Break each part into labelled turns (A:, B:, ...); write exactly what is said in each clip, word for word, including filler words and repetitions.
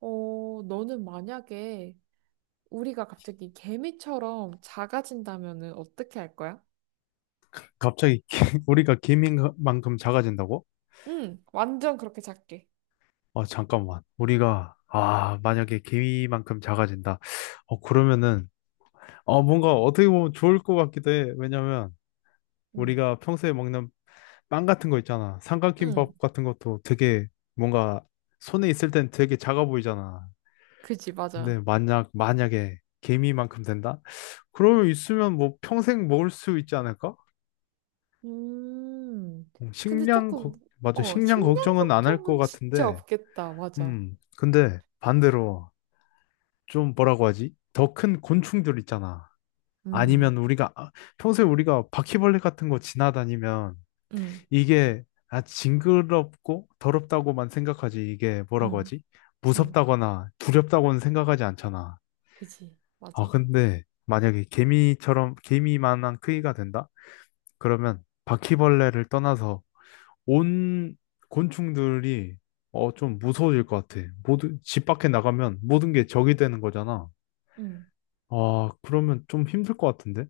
A: 어, 너는 만약에 우리가 갑자기 개미처럼 작아진다면은 어떻게 할 거야?
B: 갑자기 개- 우리가 개미만큼 작아진다고?
A: 응, 완전 그렇게 작게.
B: 아, 잠깐만. 우리가, 아, 만약에 개미만큼 작아진다. 어, 그러면은, 어, 뭔가 어떻게 보면 좋을 것 같기도 해. 왜냐면,
A: 응.
B: 우리가 평소에 먹는 빵 같은 거 있잖아.
A: 응,
B: 삼각김밥 같은 것도 되게 뭔가 손에 있을 땐 되게 작아 보이잖아.
A: 그지,
B: 근데
A: 맞아.
B: 만약, 만약에 개미만큼 된다? 그러면 있으면 뭐 평생 먹을 수 있지 않을까?
A: 음,
B: 음,
A: 근데
B: 식량,
A: 조금,
B: 걱- 맞아.
A: 어,
B: 식량
A: 식량
B: 걱정은 안 할 것
A: 걱정은 진짜
B: 같은데,
A: 없겠다, 맞아.
B: 음, 근데 반대로 좀 뭐라고 하지? 더 큰 곤충들 있잖아. 아니면
A: 음.
B: 우리가 아, 평소에 우리가 바퀴벌레 같은 거 지나다니면
A: 응,
B: 이게 아, 징그럽고 더럽다고만 생각하지. 이게 뭐라고
A: 응,
B: 하지?
A: 응,
B: 무섭다거나 두렵다고는 생각하지 않잖아.
A: 그지,
B: 아,
A: 맞아.
B: 근데 만약에 개미처럼 개미만한 크기가 된다? 그러면 바퀴벌레를 떠나서 온 곤충들이 어, 좀 무서워질 것 같아. 모두, 집 밖에 나가면 모든 게 적이 되는 거잖아.
A: 응.
B: 아, 그러면 좀 힘들 것 같은데?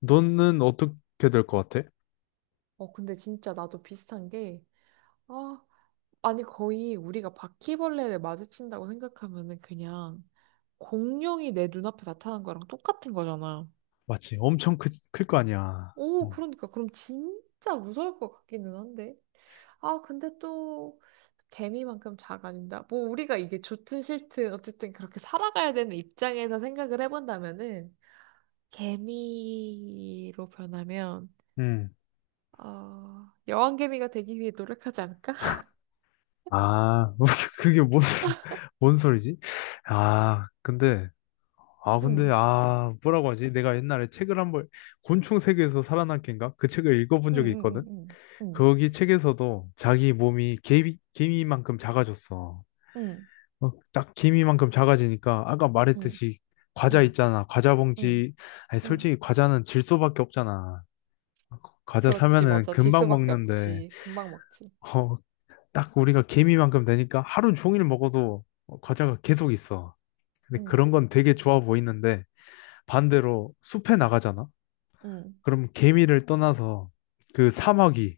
B: 너는 어떻게 될 것 같아?
A: 어, 근데 진짜 나도 비슷한 게, 아, 아니, 거의 우리가 바퀴벌레를 마주친다고 생각하면은 그냥 공룡이 내 눈앞에 나타난 거랑 똑같은 거잖아.
B: 맞지, 엄청 크, 클 거 아니야.
A: 오,
B: 어.
A: 그러니까 그럼 진짜 무서울 것 같기는 한데. 아, 근데 또 개미만큼 작아진다. 뭐 우리가 이게 좋든 싫든 어쨌든 그렇게 살아가야 되는 입장에서 생각을 해본다면은 개미로 변하면
B: 음.
A: 어, 여왕개미가 되기 위해 노력하지 않을까?
B: 아, 그게 무슨, 뭔 소리지? 아, 근데, 아, 근데,
A: 응,
B: 아, 뭐라고 하지? 내가 옛날에 책을 한 번, 곤충 세계에서 살아남기인가? 그 책을 읽어본
A: 응,
B: 적이
A: 응,
B: 있거든?
A: 응, 응,
B: 거기 책에서도 자기 몸이 개미, 개미만큼 작아졌어.
A: 응,
B: 어, 딱 개미만큼 작아지니까 아까 말했듯이 과자
A: 응,
B: 있잖아. 과자
A: 응,
B: 봉지. 아니,
A: 응.
B: 솔직히 과자는 질소밖에 없잖아. 과자
A: 그렇지,
B: 사면은
A: 맞아. 질
B: 금방
A: 수밖에
B: 먹는데
A: 없지. 금방 먹지.
B: 어, 딱 우리가 개미만큼 되니까 하루 종일 먹어도 어, 과자가 계속 있어. 근데
A: 응,
B: 그런 건 되게 좋아 보이는데 반대로 숲에 나가잖아.
A: 응.
B: 그럼 개미를 떠나서 그 사마귀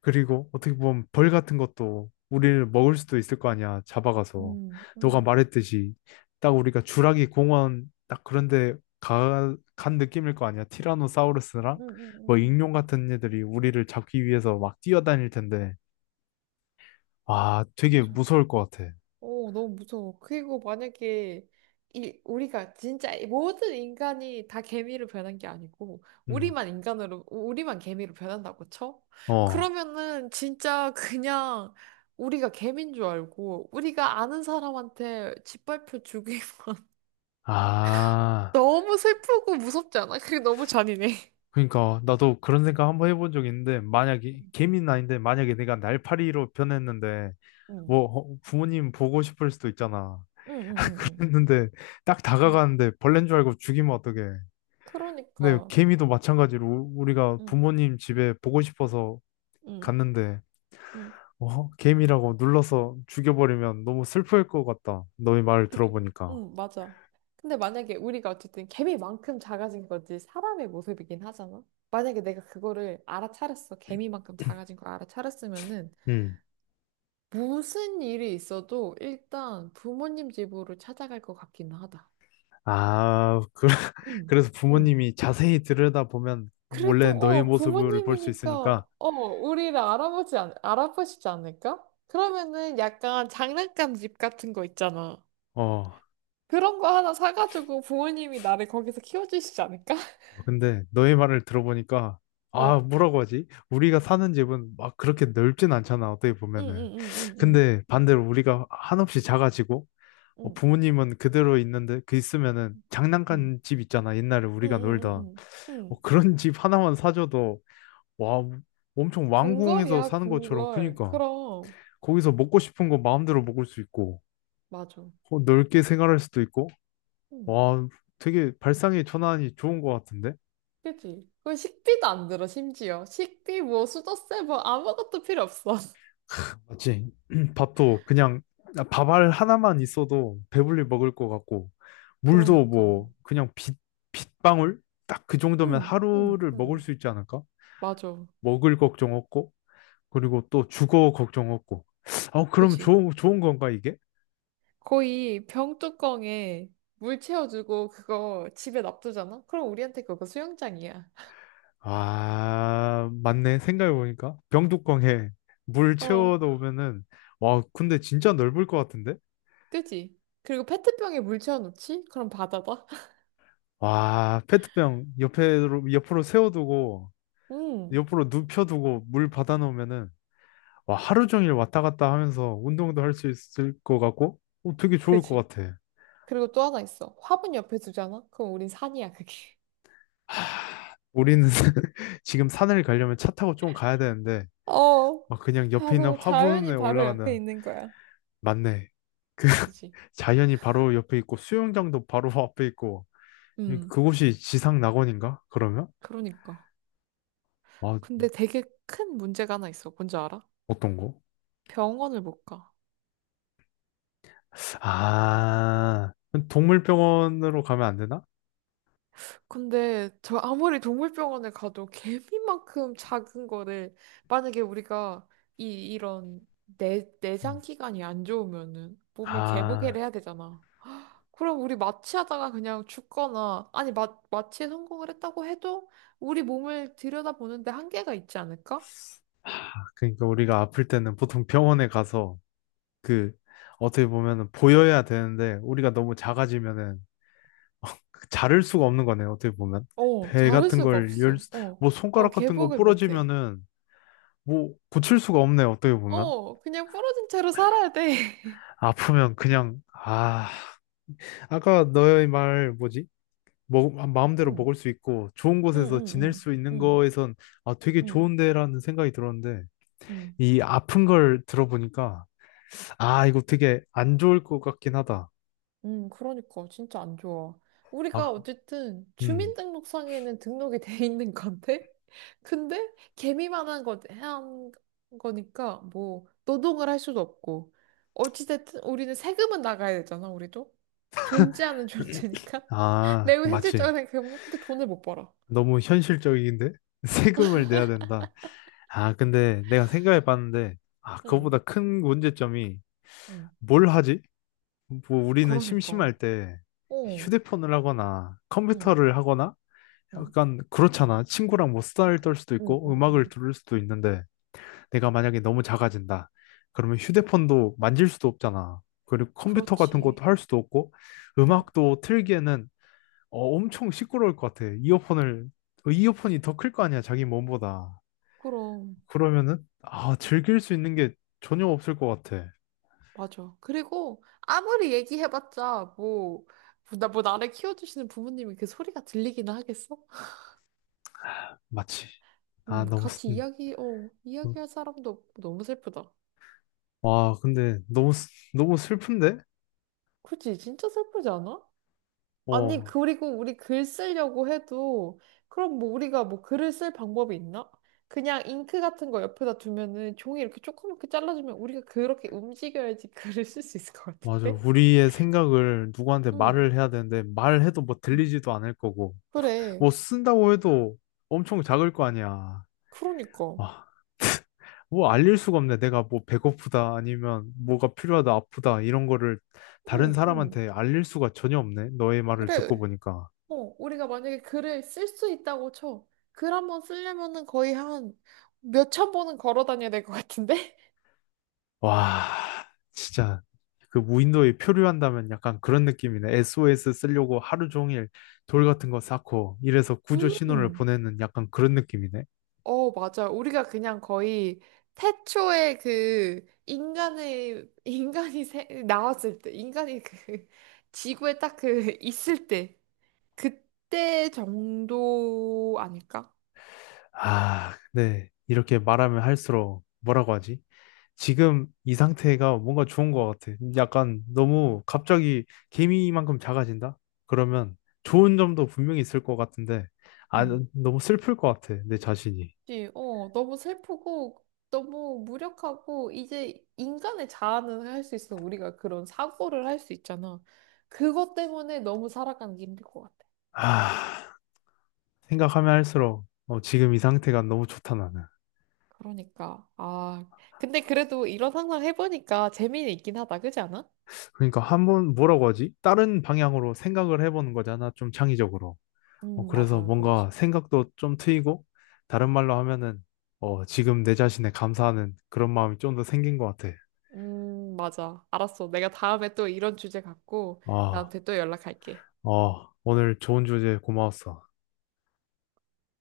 B: 그리고 어떻게 보면 벌 같은 것도 우리를 먹을 수도 있을 거 아니야, 잡아가서.
A: 음,
B: 너가
A: 음,
B: 말했듯이 딱 우리가 주라기 공원 딱 그런데 가, 간 느낌일 거 아니야. 티라노사우루스랑
A: 음, 음,
B: 뭐
A: 음, 음.
B: 익룡
A: 음.
B: 같은 애들이 우리를 잡기 위해서 막 뛰어다닐 텐데. 와, 되게
A: 맞아.
B: 무서울 것 같아.
A: 오 너무 무서워. 그리고 만약에 이 우리가 진짜 이 모든 인간이 다 개미로 변한 게 아니고
B: 음.
A: 우리만 인간으로 우리만 개미로 변한다고 쳐?
B: 어.
A: 그러면은 진짜 그냥 우리가 개미인 줄 알고 우리가 아는 사람한테 짓밟혀 죽이면
B: 아.
A: 너무 슬프고 무섭지 않아? 그게 너무 잔인해.
B: 그러니까 나도 그런 생각 한번 해본 적 있는데 만약에 개미는 아닌데 만약에 내가 날파리로 변했는데
A: 응,
B: 뭐 어, 부모님 보고 싶을 수도 있잖아.
A: 응, 응, 응, 응.
B: 했는데 딱
A: 응.
B: 다가가는데 벌레인 줄 알고 죽이면 어떡해. 근데
A: 그러니까.
B: 개미도 마찬가지로 우- 우리가
A: 응,
B: 부모님 집에 보고 싶어서
A: 응,
B: 갔는데
A: 응.
B: 어? 개미라고 눌러서 죽여버리면 너무 슬플 것 같다. 너의 말을
A: 그,
B: 들어보니까.
A: 응, 맞아. 근데 만약에 우리가 어쨌든 개미만큼 작아진 거지 사람의 모습이긴 하잖아. 만약에 내가 그거를 알아차렸어. 개미만큼 작아진 걸 알아차렸으면은
B: 음.
A: 무슨 일이 있어도 일단 부모님 집으로 찾아갈 것 같기는 하다.
B: 아, 그,
A: 응,
B: 그래서
A: 응.
B: 부모님이 자세히 들여다보면 원래
A: 그래도
B: 너의
A: 어
B: 모습을 볼 수
A: 부모님이니까
B: 있으니까
A: 어 우리를 알아보지 않, 알아보시지 않을까? 그러면은 약간 장난감 집 같은 거 있잖아.
B: 어,
A: 그런 거 하나 사가지고 부모님이 나를 거기서 키워주시지 않을까?
B: 아, 근데 너의 말을 들어보니까 아 뭐라고 하지? 우리가 사는 집은 막 그렇게 넓진 않잖아 어떻게 보면은
A: 응응응응응응응응응응응응
B: 근데 반대로 우리가 한없이 작아지고 어,
A: 응
B: 부모님은 그대로 있는데 그 있으면은
A: 응.
B: 장난감 집 있잖아 옛날에 우리가 놀던
A: 응응응응. 응.
B: 어, 그런 집 하나만 사줘도 와 엄청 왕궁에서
A: 궁궐이야
B: 사는 것처럼
A: 궁궐
B: 크니까
A: 그럼.
B: 거기서 먹고 싶은 거 마음대로 먹을 수 있고
A: 맞아.
B: 어, 넓게 생활할 수도 있고
A: 응.
B: 와 되게 발상의 전환이 좋은 것 같은데?
A: 그지. 그 식비도 안 들어. 심지어 식비 뭐 수저세 뭐 아무것도 필요 없어.
B: 맞지? 밥도 그냥 밥알 하나만 있어도 배불리 먹을 것 같고 물도
A: 그러니까.
B: 뭐 그냥 빗, 빗방울? 딱 그 정도면 하루를 먹을
A: 응응응.
B: 수 있지 않을까?
A: 맞아.
B: 먹을 걱정 없고 그리고 또 주거 걱정 없고 어 그럼
A: 그지.
B: 좋은 좋은 건가 이게?
A: 거의 병뚜껑에 물 채워주고 그거 집에 놔두잖아. 그럼 우리한테 그거 수영장이야.
B: 아 맞네 생각해보니까 병뚜껑에 물 채워
A: 어.
B: 두면은 와 근데 진짜 넓을 것 같은데?
A: 그지. 그리고 페트병에 물 채워놓지. 그럼 바다다.
B: 와 페트병 옆에로 옆으로 세워두고
A: 응.
B: 옆으로 눕혀두고 물 받아놓으면은 와, 하루 종일 왔다 갔다 하면서 운동도 할 수 있을 것 같고 어, 되게 좋을 것
A: 그지.
B: 같아.
A: 그리고 또 하나 있어. 화분 옆에 두잖아? 그럼 우린 산이야, 그게.
B: 하, 우리는 지금 산을 가려면 차 타고 좀 가야 되는데
A: 어,
B: 막 그냥 옆에 있는
A: 바로 자연이
B: 화분에
A: 바로 옆에
B: 올라가는
A: 있는 거야.
B: 맞네.
A: 그지?
B: 자연이 바로 옆에 있고 수영장도 바로 앞에 있고 이-
A: 음,
B: 그곳이 지상 낙원인가? 그러면?
A: 그러니까.
B: 아,
A: 근데 되게 큰 문제가 하나 있어. 뭔지 알아?
B: 어떤 거?
A: 병원을 못 가.
B: 아, 동물병원으로 가면 안 되나?
A: 근데 저 아무리 동물병원을 가도 개미만큼 작은 거를 만약에 우리가 이 이런 내 내장
B: 음.
A: 기관이 안 좋으면은 몸을 개보개를
B: 아.
A: 해야 되잖아. 그럼 우리 마취하다가 그냥 죽거나, 아니, 마, 마취에 성공을 했다고 해도 우리 몸을 들여다보는데 한계가 있지 않을까?
B: 그러니까 우리가 아플 때는 보통 병원에 가서 그 어떻게 보면은 보여야 되는데 우리가 너무 작아지면은 자를 수가 없는 거네요. 어떻게 보면
A: 어,
B: 배
A: 잘를
B: 같은
A: 수가
B: 걸 열,
A: 없어.
B: 수-
A: 어,
B: 뭐
A: 어,
B: 손가락 같은 거
A: 개복을 못해.
B: 부러지면은 뭐 고칠 수가 없네요. 어떻게 보면
A: 어, 그냥 부러진 채로 살아야 돼.
B: 아프면 그냥 아 아까 너의 말 뭐지? 먹, 마음대로
A: 응,
B: 먹을 수 있고 좋은
A: 응,
B: 곳에서
A: 응,
B: 지낼
A: 응,
B: 수 있는
A: 응,
B: 거에선 아 되게
A: 응,
B: 좋은데라는 생각이 들었는데
A: 응.
B: 이 아픈 걸 들어보니까 아 이거 되게 안 좋을 것 같긴 하다.
A: 음, 그러니까 진짜 안 좋아. 우리가
B: 아,
A: 어쨌든
B: 음.
A: 주민등록상에는 등록이 돼 있는 건데, 근데 개미만 한 거, 한 거니까 뭐 노동을 할 수도 없고, 어찌됐든 우리는 세금은 나가야 되잖아, 우리도. 존재하는 존재니까.
B: 아,
A: 매우
B: 맞지.
A: 현실적인 생각해보면 근데 돈을 못 벌어.
B: 너무 현실적인데? 세금을 내야 된다. 아, 근데 내가 생각해 봤는데, 아,
A: 응,
B: 그거보다 큰 문제점이
A: 응.
B: 뭘 하지? 뭐, 우리는
A: 그러니까.
B: 심심할 때
A: 어,
B: 휴대폰을 하거나
A: 응,
B: 컴퓨터를 하거나
A: 응,
B: 약간 그렇잖아. 친구랑 뭐 수다를 떨 수도
A: 응,
B: 있고
A: 응, 응.
B: 음악을 들을 수도 있는데, 내가 만약에 너무 작아진다. 그러면 휴대폰도 만질 수도 없잖아. 그리고 컴퓨터 같은
A: 그렇지.
B: 것도 할 수도 없고,
A: 응.
B: 음악도 틀기에는 어, 엄청 시끄러울 것 같아. 이어폰을, 어, 이어폰이 더 클 거 아니야, 자기 몸보다.
A: 그럼.
B: 그러면은, 아, 즐길 수 있는 게 전혀 없을 것 같아.
A: 맞아. 그리고 아무리 얘기해봤자 뭐, 뭐 나, 뭐 나를 키워주시는 부모님이 그 소리가 들리기는 하겠어?
B: 마치. 아,
A: 음,
B: 너무,
A: 같이
B: 슬-
A: 이야기, 어,
B: 음.
A: 이야기할 사람도 없고 너무 슬프다.
B: 와, 근데 너무, 슬- 너무 슬픈데?
A: 그치? 진짜 슬프지 않아? 아니,
B: 어,
A: 그리고 우리 글 쓰려고 해도 그럼 뭐 우리가 뭐 글을 쓸 방법이 있나? 그냥 잉크 같은 거 옆에다 두면은 종이 이렇게 조그맣게 잘라주면 우리가 그렇게 움직여야지 글을 쓸 수 있을 것
B: 맞아.
A: 같은데?
B: 우리의 생각을 누구한테
A: 응,
B: 말을 해야 되는데, 말해도 뭐
A: 응.
B: 들리지도 않을 거고,
A: 그래.
B: 뭐 쓴다고 해도 엄청 작을 거 아니야.
A: 그러니까.
B: 와, 뭐 알릴 수가 없네. 내가 뭐 배고프다 아니면 뭐가 필요하다 아프다 이런 거를 다른
A: 응, 응.
B: 사람한테 알릴 수가 전혀 없네. 너의 말을 듣고
A: 그래.
B: 보니까.
A: 어, 우리가 만약에 글을 쓸 수 있다고 쳐. 글 한 번 쓰려면은 거의 한 몇 천 번은 걸어 다녀야 될 것 같은데?
B: 와, 진짜 그 무인도에 표류한다면 약간 그런 느낌이네. 에스오에스 쓰려고 하루 종일 돌 같은 거 쌓고 이래서 구조 신호를
A: 음,
B: 보내는 약간 그런 느낌이네.
A: 어, 맞아. 우리가 그냥 거의 태초에 그 인간의, 인간이 세- 나왔을 때, 인간이 그 지구에 딱 그 있을 때, 그때 정도 아닐까?
B: 아, 네. 이렇게 말하면 할수록 뭐라고 하지? 지금 이 상태가 뭔가 좋은 것 같아. 약간 너무 갑자기 개미만큼 작아진다? 그러면 좋은 점도 분명히 있을 것 같은데, 아, 너무 슬플 것 같아. 내 자신이.
A: 그치? 어, 너무 슬프고, 너무 무력하고, 이제 인간의 자아는 할 수 있어. 우리가 그런 사고를 할 수 있잖아. 그것 때문에 너무 살아가는 게 힘들 것 같아.
B: 아, 생각하면 할수록 어, 지금 이 상태가 너무 좋다, 나는.
A: 그러니까, 아. 근데 그래도 이런 상상 해보니까 재미는 있긴 하다. 그지 않아?
B: 그러니까 한번 뭐라고 하지? 다른 방향으로 생각을 해보는 거잖아. 좀 창의적으로. 어,
A: 음,
B: 그래서
A: 맞아.
B: 뭔가
A: 그렇지.
B: 생각도 좀 트이고, 다른 말로 하면은, 어, 지금 내 자신에 감사하는 그런 마음이 좀 더 생긴 것 같아.
A: 음, 맞아. 알았어. 내가 다음에 또 이런 주제 갖고
B: 아,
A: 나한테 또 연락할게.
B: 어, 오늘 좋은 주제 고마웠어.